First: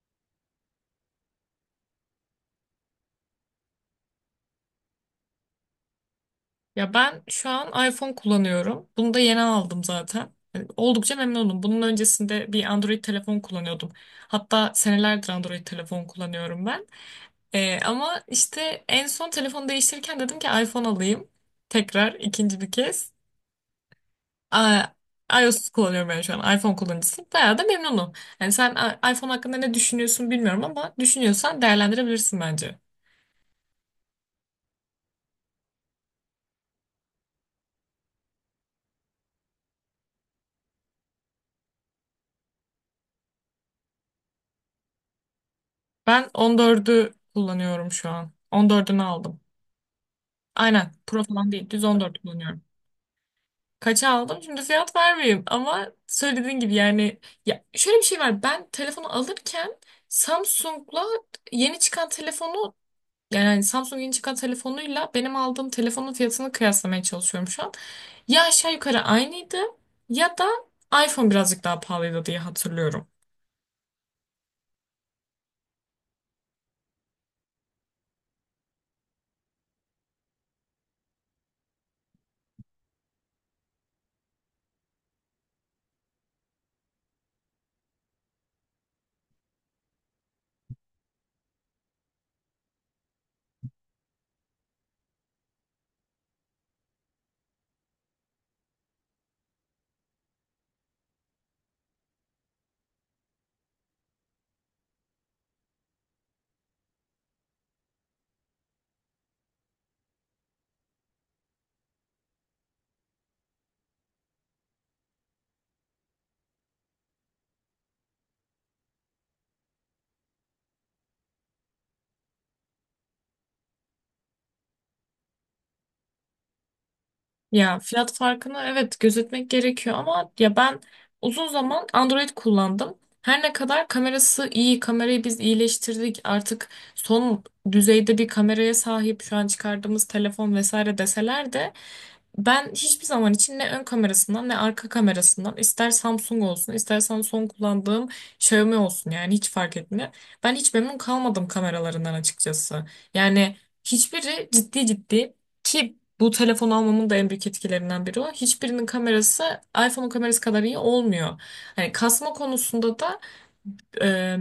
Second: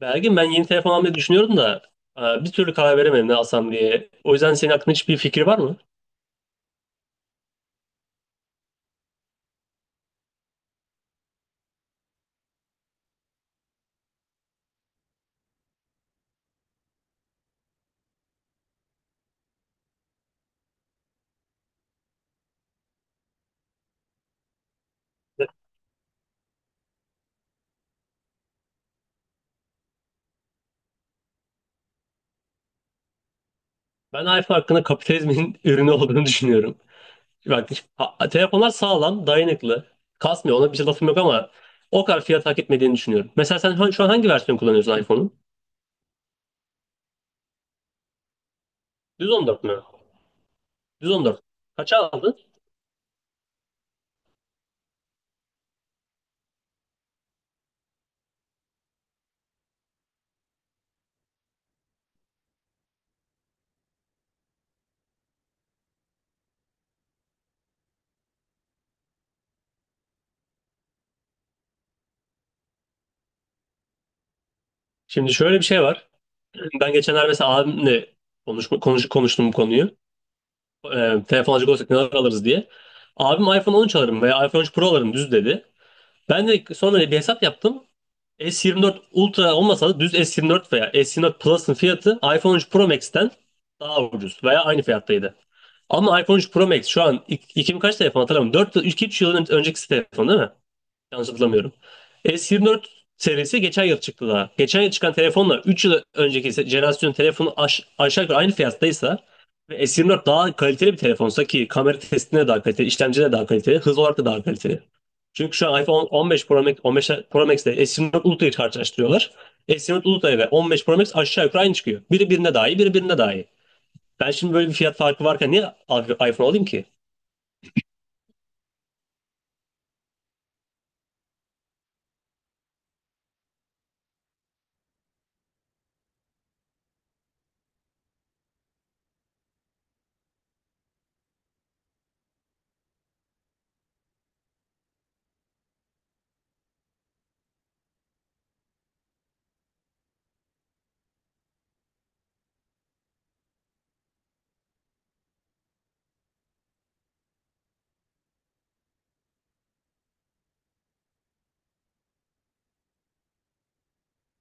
Belgin ben yeni telefon almayı düşünüyorum da bir türlü karar veremedim ne alsam diye. O yüzden senin aklında hiçbir fikir var mı? Ya ben şu an iPhone kullanıyorum. Bunu da yeni aldım zaten. Yani oldukça memnunum. Bunun öncesinde bir Android telefon kullanıyordum. Hatta senelerdir Android telefon kullanıyorum ben. Ama işte en son telefonu değiştirirken dedim ki iPhone alayım. Tekrar ikinci bir kez. Aa, iOS kullanıyorum ben şu an. iPhone kullanıcısıyım. Bayağı da memnunum. Yani sen iPhone hakkında ne düşünüyorsun bilmiyorum ama düşünüyorsan değerlendirebilirsin bence. Ben iPhone hakkında kapitalizmin ürünü olduğunu düşünüyorum. Bak telefonlar sağlam, dayanıklı, kasmıyor. Ona bir şey lafım yok ama o kadar fiyat hak etmediğini düşünüyorum. Mesela sen şu an hangi versiyon kullanıyorsun iPhone'un? Ben 14'ü kullanıyorum şu an. 14'ünü Düz aldım. 14 mü? Aynen. Düz Pro 14. falan değil. Düz on Kaça dört aldın? kullanıyorum. Kaça aldım? Şimdi fiyat vermeyeyim ama söylediğin gibi yani ya şöyle bir şey var. Ben telefonu alırken Samsung'la yeni çıkan telefonu yani hani Samsung yeni çıkan telefonuyla benim aldığım telefonun fiyatını kıyaslamaya çalışıyorum şu an. Ya aşağı yukarı aynıydı ya da iPhone birazcık daha pahalıydı diye hatırlıyorum. Şimdi şöyle bir şey var. Ben geçenler mesela abimle konuştum bu konuyu. E, telefon alacak olsak neler alırız diye. Abim iPhone 13 alırım veya iPhone 13 Pro alırım düz dedi. Ben de sonra bir hesap yaptım. S24 Ultra olmasa da düz S24 veya S24 Plus'ın fiyatı iPhone 13 Pro Max'ten daha ucuz veya aynı fiyattaydı. Ama iPhone 13 Pro Max şu an 2000 kaç telefon hatırlamıyorum. 2-3 yıl önceki telefon değil mi? Yanlış hatırlamıyorum. S24 serisi geçen yıl çıktı daha. Geçen yıl çıkan telefonla 3 yıl önceki jenerasyonun telefonu aşağı yukarı aynı fiyattaysa ve S24 daha kaliteli bir telefonsa ki kamera testine daha kaliteli, işlemci daha kaliteli, hız olarak da daha kaliteli. Çünkü şu an iPhone 15 Pro Max, 15 Pro Max ile S24 Ultra'yı karşılaştırıyorlar. S24 Ultra ve 15 Pro Max aşağı yukarı aynı çıkıyor. Biri birine daha iyi, biri birine daha iyi. Ben şimdi böyle bir fiyat farkı varken niye iPhone alayım ki? Ya fiyat farkını evet gözetmek gerekiyor ama ya ben uzun zaman Android kullandım. Her ne kadar kamerası iyi, kamerayı biz iyileştirdik. Artık son düzeyde bir kameraya sahip şu an çıkardığımız telefon vesaire deseler de ben hiçbir zaman için ne ön kamerasından ne arka kamerasından ister Samsung olsun istersen son kullandığım Xiaomi olsun yani hiç fark etmiyor. Ben hiç memnun kalmadım kameralarından açıkçası. Yani hiçbiri ciddi ciddi ki bu telefon almamın da en büyük etkilerinden biri o. Hiçbirinin kamerası iPhone'un kamerası kadar iyi olmuyor. Hani kasma konusunda da Eee,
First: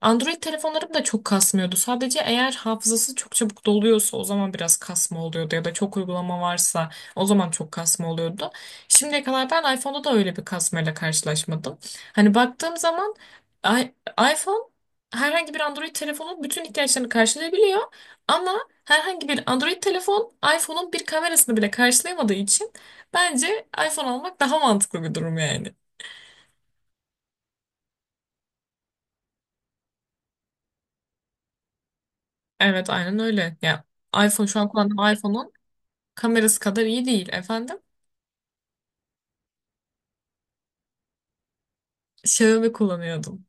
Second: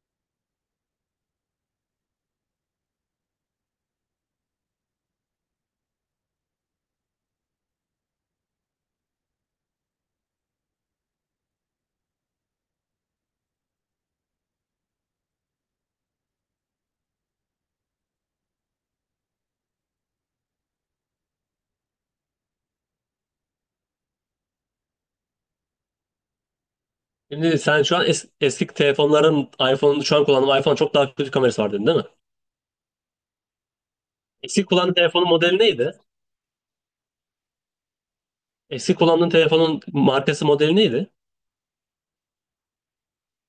Android telefonlarım da çok kasmıyordu. Sadece eğer hafızası çok çabuk doluyorsa o zaman biraz kasma oluyordu ya da çok uygulama varsa o zaman çok kasma oluyordu. Şimdiye kadar ben iPhone'da da öyle bir kasmayla karşılaşmadım. Hani baktığım zaman i- iPhone herhangi bir Android telefonun bütün ihtiyaçlarını karşılayabiliyor ama herhangi bir Android telefon iPhone'un bir kamerasını bile karşılayamadığı için bence iPhone almak daha mantıklı bir durum yani. Şimdi sen şu an eski telefonların iPhone'unu şu an kullandığın iPhone çok daha kötü kamerası var dedin değil mi? Evet aynen öyle. Ya iPhone şu Eski an kullandığın kullandığım telefonun iPhone'un modeli neydi? kamerası kadar iyi değil efendim. Eski kullandığın telefonun markası modeli neydi? Xiaomi kullanıyordum.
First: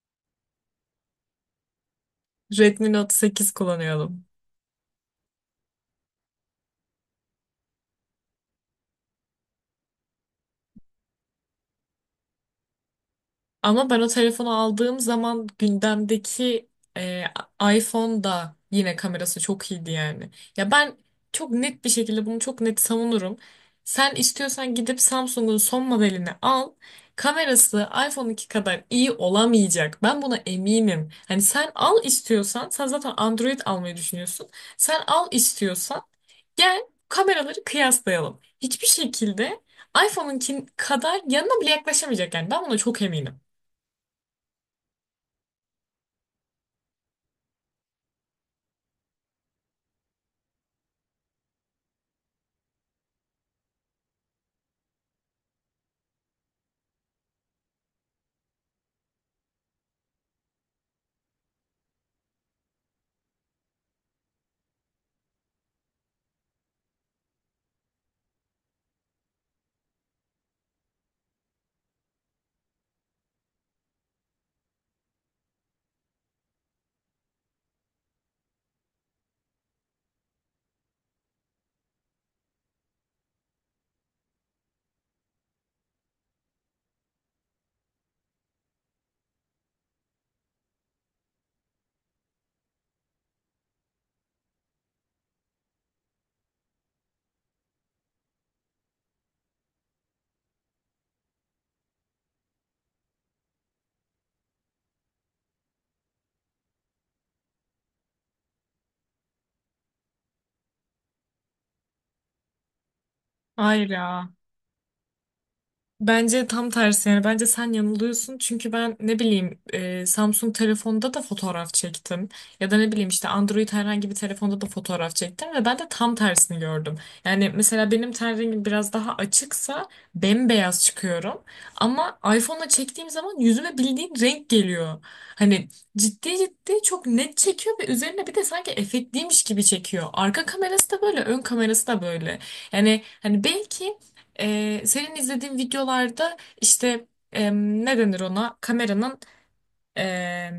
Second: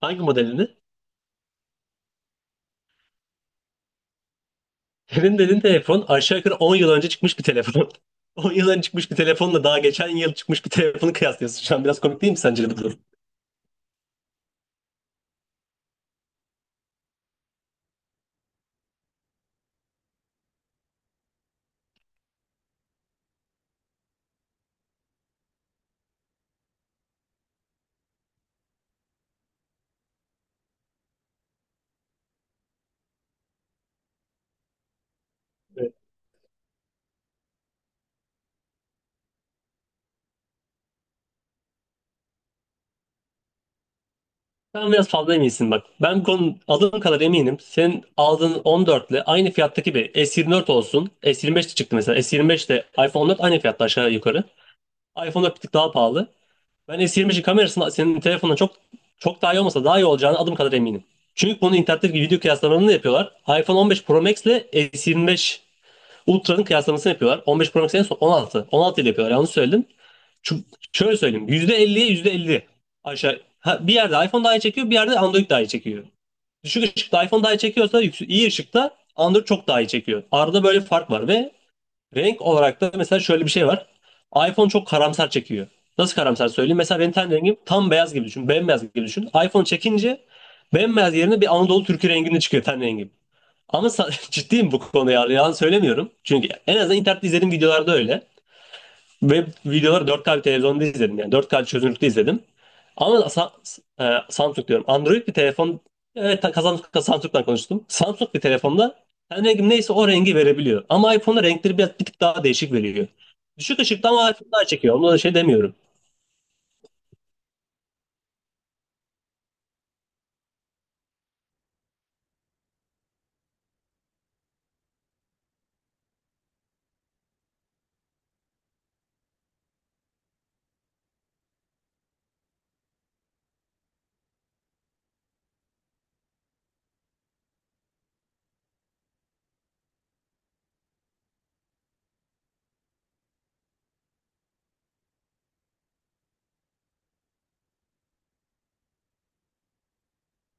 Hangi modelini? Redmi Note 8 kullanıyordum. Senin dediğin telefon aşağı yukarı 10 yıl önce çıkmış bir telefon. 10 yıl önce çıkmış bir telefonla daha geçen yıl çıkmış bir telefonu kıyaslıyorsun. Şu an biraz komik değil mi sence bu durum? Ama ben o telefonu aldığım zaman gündemdeki e, iPhone da yine kamerası çok iyiydi yani. Ya ben çok net bir şekilde bunu çok net savunurum. Sen istiyorsan gidip Samsung'un son modelini al. Kamerası iPhone 2 kadar iyi olamayacak. Ben buna eminim. Hani sen al istiyorsan, sen zaten Android almayı düşünüyorsun. Sen al Evet. istiyorsan gel kameraları kıyaslayalım. Hiçbir şekilde iPhone'unkin kadar yanına bile yaklaşamayacak yani. Ben buna çok eminim. Sen biraz fazla eminsin bak. Ben bu konu aldığım kadar eminim. Senin aldığın 14 ile aynı fiyattaki bir S24 olsun. S25 de çıktı mesela. S25 ile iPhone 14 aynı fiyatta aşağı yukarı. iPhone'da bir tık daha pahalı. Ben S20'in kamerasının senin telefonundan çok çok daha iyi olmasa daha iyi olacağını adım kadar eminim. Çünkü bunu internetteki video kıyaslamalarını da yapıyorlar. iPhone 15 Pro Max ile S25 Ultra'nın kıyaslamasını yapıyorlar. 15 Pro Max en son 16. 16 ile yapıyorlar yanlış söyledim. Şu, şöyle söyleyeyim. %50'ye %50 aşağı. Ha, bir yerde iPhone daha iyi çekiyor, bir yerde Android daha iyi çekiyor. Düşük ışıkta iPhone daha iyi çekiyorsa yüksek, iyi ışıkta Android çok daha iyi çekiyor. Arada böyle bir fark var. Ve renk olarak da mesela şöyle bir şey var. iPhone çok karamsar çekiyor. Nasıl karamsar söyleyeyim? Mesela benim ten rengim tam beyaz gibi düşün. Bembeyaz gibi düşün. iPhone çekince bembeyaz yerine bir Anadolu türkü renginde çıkıyor ten rengim. Ama ciddiyim bu konuda ya. Yalan söylemiyorum. Çünkü en azından internette izlediğim videolarda öyle. Ve videoları 4K bir televizyonda izledim, yani 4K çözünürlükte izledim. Ama Samsung diyorum. Android bir telefon, evet, Samsung'dan konuştum. Samsung bir telefonda yani rengim neyse o rengi verebiliyor. Ama iPhone'da renkleri biraz bir tık daha değişik veriyor. Düşük Hayır ışıkta ama ya. iPhone daha çekiyor. Ona da şey demiyorum. Bence tam tersi yani bence sen yanılıyorsun çünkü ben ne bileyim Samsung telefonda da fotoğraf çektim ya da ne bileyim işte Android herhangi bir telefonda da fotoğraf çektim ve ben de tam tersini gördüm. Yani mesela benim ten rengim biraz daha açıksa bembeyaz çıkıyorum ama iPhone'la çektiğim zaman yüzüme bildiğin renk geliyor. Hani ciddi ciddi çok net çekiyor ve üzerine bir de sanki efektliymiş gibi çekiyor. Arka kamerası da böyle ön kamerası da böyle. Yani hani belki senin izlediğin videolarda işte ne denir ona? Kameranın e,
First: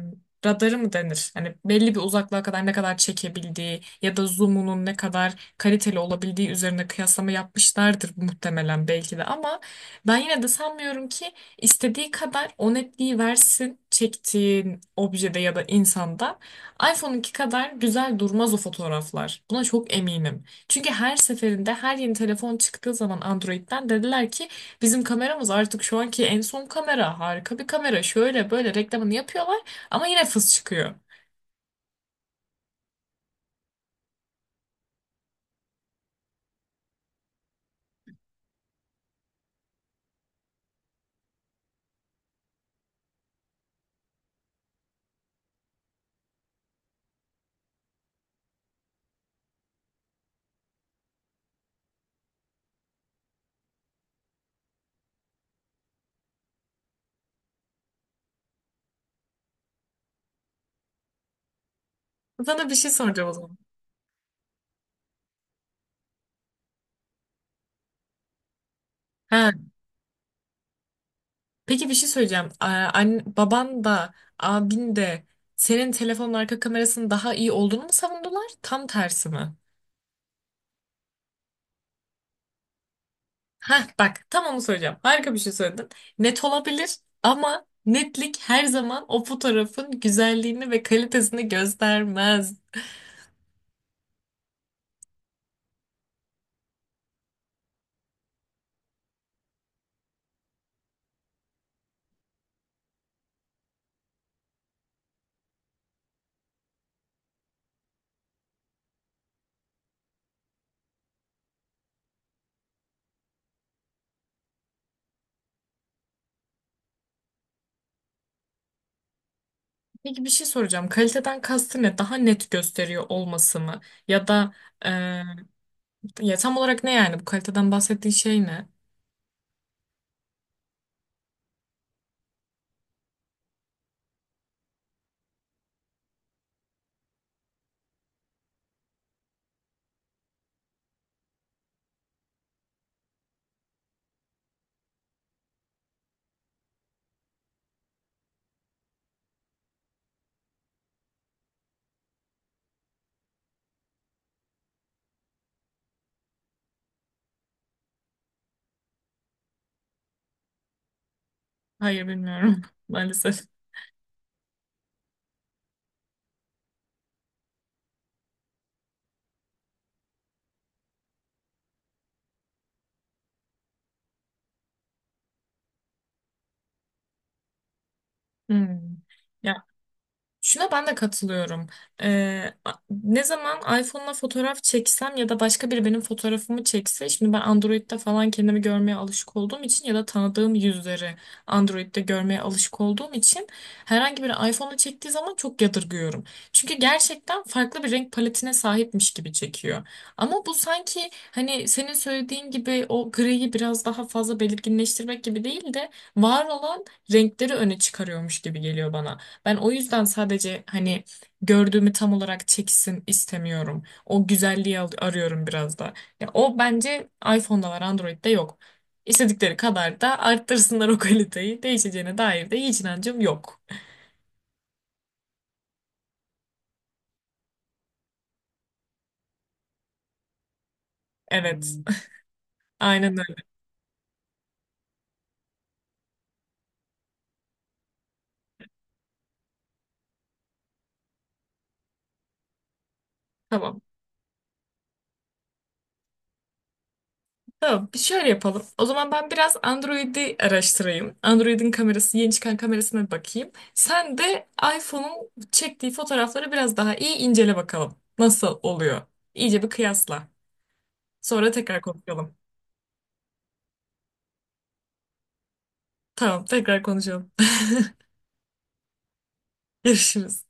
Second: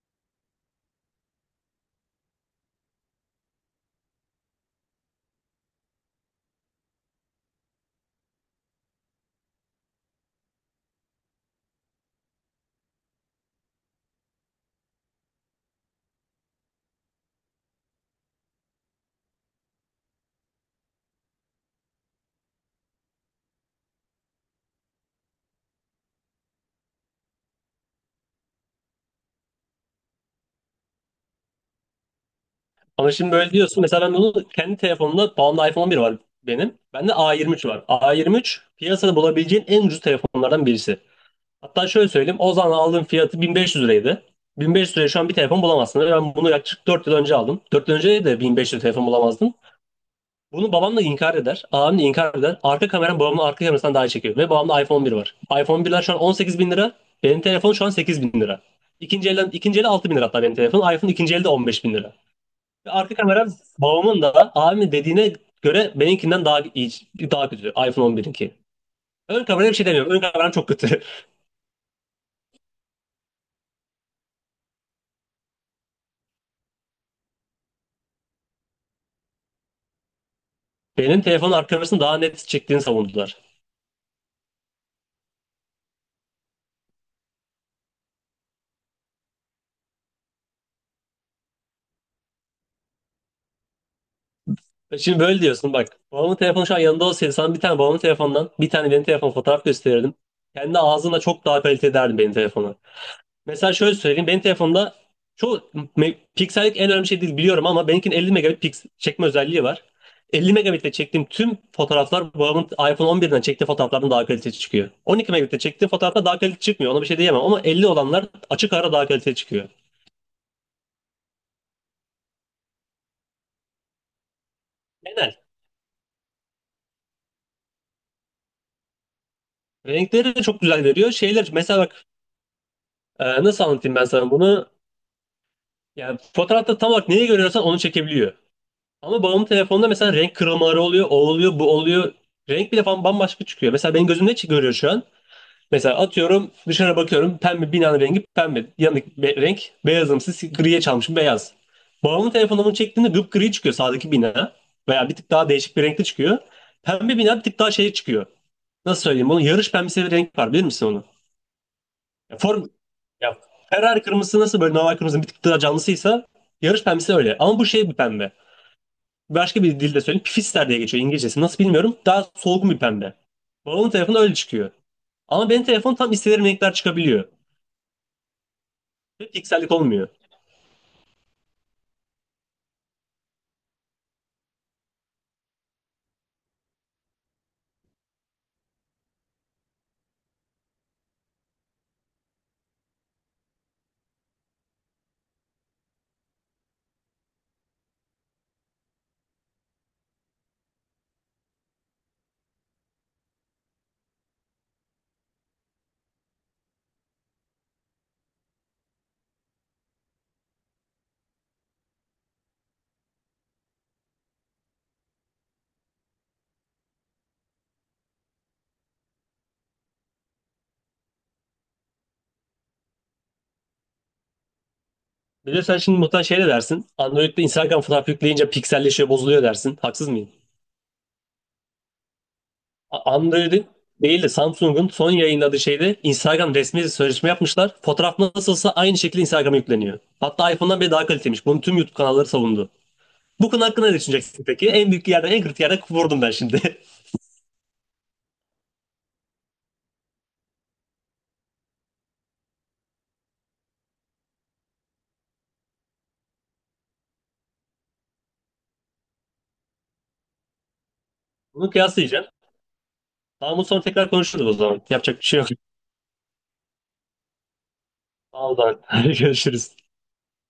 radarı mı denir? Hani belli bir uzaklığa kadar ne kadar çekebildiği ya da zoom'unun ne kadar kaliteli olabildiği üzerine kıyaslama yapmışlardır muhtemelen belki de ama ben yine de sanmıyorum ki istediği kadar o netliği versin çektiğin objede ya da insanda iPhone'unki kadar güzel durmaz o fotoğraflar. Buna çok eminim. Çünkü her seferinde her yeni telefon çıktığı zaman Android'den dediler ki bizim kameramız artık şu anki en son kamera. Harika bir kamera. Şöyle böyle reklamını yapıyorlar ama yine fıs çıkıyor. Ama şimdi böyle diyorsun. Mesela ben bunu kendi telefonumda bağımlı iPhone 11 var benim. Bende A23 var. A23 piyasada bulabileceğin en ucuz telefonlardan birisi. Hatta şöyle söyleyeyim. O zaman aldığım fiyatı 1500 liraydı. 1500 liraya şu an bir telefon bulamazsın. Ben bunu yaklaşık 4 yıl önce aldım. 4 yıl önce de 1500 telefon bulamazdım. Bunu babam da inkar eder. Abim de inkar eder. Arka kameram babamın arka kamerasından daha iyi çekiyor. Ve babamda iPhone 11 var. iPhone 1'ler şu an 18 bin lira. Benim telefon şu an 8 bin lira. İkinci elden, ikinci eli 6 bin lira hatta benim telefon. iPhone ikinci elde 15 bin lira. Sana bir şey Arka soracağım o kameram zaman. babamın da abimin dediğine göre benimkinden daha iyi, daha kötü. iPhone 11'inki. Ön Ha, kameraya bir şey demiyorum. Ön kameram çok kötü. peki bir şey söyleyeceğim. Baban da abin de senin telefonun arka kamerasının daha iyi olduğunu mu savundular? Tam tersi mi? Benim telefonun arka kamerasını daha net çektiğini savundular. Ha bak tam onu söyleyeceğim. Harika bir şey söyledin. Net olabilir ama netlik her zaman o fotoğrafın güzelliğini ve kalitesini göstermez. Şimdi böyle diyorsun bak. Babamın telefonu şu an yanında olsaydı sana bir tane babamın telefonundan bir tane benim telefon fotoğraf gösterirdim. Kendi ağzına çok daha kaliteli derdim benim telefonu. Mesela şöyle söyleyeyim. Benim telefonumda çoğu piksellik en önemli şey değil biliyorum ama benimkinin 50 megabit çekme özelliği var. 50 megabitle çektiğim tüm fotoğraflar babamın iPhone 11'den çektiği fotoğraflardan daha kaliteli çıkıyor. 12 megabitle çektiğim fotoğrafta daha kaliteli çıkmıyor. Ona bir şey diyemem ama 50 olanlar açık ara daha kaliteli çıkıyor. Peki bir şey soracağım. Kaliteden kastı ne? Daha net gösteriyor olması mı? Ya da e, Genel. ya tam olarak ne yani? Bu kaliteden bahsettiği şey ne? Renkleri de çok güzel veriyor. Şeyler mesela bak, nasıl anlatayım ben sana bunu? Yani fotoğrafta tam olarak neyi görüyorsan onu çekebiliyor. Ama babamın telefonunda mesela renk kırılmaları oluyor, o oluyor, bu oluyor. Renk bile falan bambaşka çıkıyor. Mesela benim gözüm ne görüyor şu an? Mesela atıyorum dışarı bakıyorum, pembe binanın rengi pembe. Yanındaki renk beyazımsı, griye çalmışım beyaz. Babamın telefonunu bunu çektiğinde gri çıkıyor sağdaki bina. Veya bir tık daha değişik bir renkte çıkıyor. Pembe bina bir tık daha şey çıkıyor. Nasıl söyleyeyim bunu? Yarış pembesi bir renk var, bilir misin onu? Hayır Ya bilmiyorum Form, ya maalesef. Ferrari kırmızısı nasıl böyle normal kırmızının bir tık daha canlısıysa, yarış pembesi öyle. Ama bu şey bir pembe. Başka bir dilde söyleyeyim. Pifister diye geçiyor İngilizcesi. Nasıl bilmiyorum. Daha solgun bir pembe. Babamın telefonu öyle çıkıyor. Ama benim telefon tam istediğim renkler çıkabiliyor. Hmm. Ve piksellik olmuyor. Şuna ben de katılıyorum. Ne zaman iPhone'la fotoğraf çeksem ya da başka biri benim fotoğrafımı çekse, şimdi ben Android'de falan kendimi görmeye alışık olduğum için ya da tanıdığım yüzleri Android'de görmeye alışık olduğum için herhangi biri iPhone'la çektiği zaman çok yadırgıyorum. Çünkü gerçekten farklı bir renk paletine sahipmiş gibi çekiyor. Ama bu sanki hani senin söylediğin gibi o griyi biraz daha fazla belirginleştirmek gibi değil de var olan renkleri öne çıkarıyormuş gibi geliyor bana. Ben o yüzden sadece hani gördüğümü tam olarak çeksin istemiyorum. O güzelliği arıyorum biraz da. Ya o bence iPhone'da var, Android'de yok. İstedikleri kadar da arttırsınlar o kaliteyi. Değişeceğine dair de hiç inancım yok. Bir de sen şimdi muhtemelen şey de dersin. Android'de Instagram fotoğrafı yükleyince pikselleşiyor, bozuluyor dersin. Haksız mıyım? Evet. Aynen öyle. Android'in değil de Samsung'un son yayınladığı şeyde Instagram resmi sözleşme yapmışlar. Fotoğraf nasılsa aynı şekilde Instagram'a yükleniyor. Hatta iPhone'dan bile daha kaliteliymiş. Bunu tüm YouTube kanalları savundu. Bu konu Tamam. hakkında ne düşüneceksin peki? En büyük yerden, en kritik yerden vurdum ben şimdi. Tamam. Bir şöyle yapalım. O zaman ben biraz Android'i araştırayım. Android'in kamerası, yeni çıkan kamerasına bir bakayım. Sen de iPhone'un çektiği fotoğrafları biraz daha iyi incele bakalım. Nasıl oluyor? İyice bir kıyasla. Sonra Bunu tekrar kıyaslayacağım. konuşalım. Tamam, bu sonra tekrar konuşuruz o zaman. Yapacak bir şey yok. Tamam, tekrar konuşalım. Sağ ol, Doğan. Görüşürüz. Görüşürüz.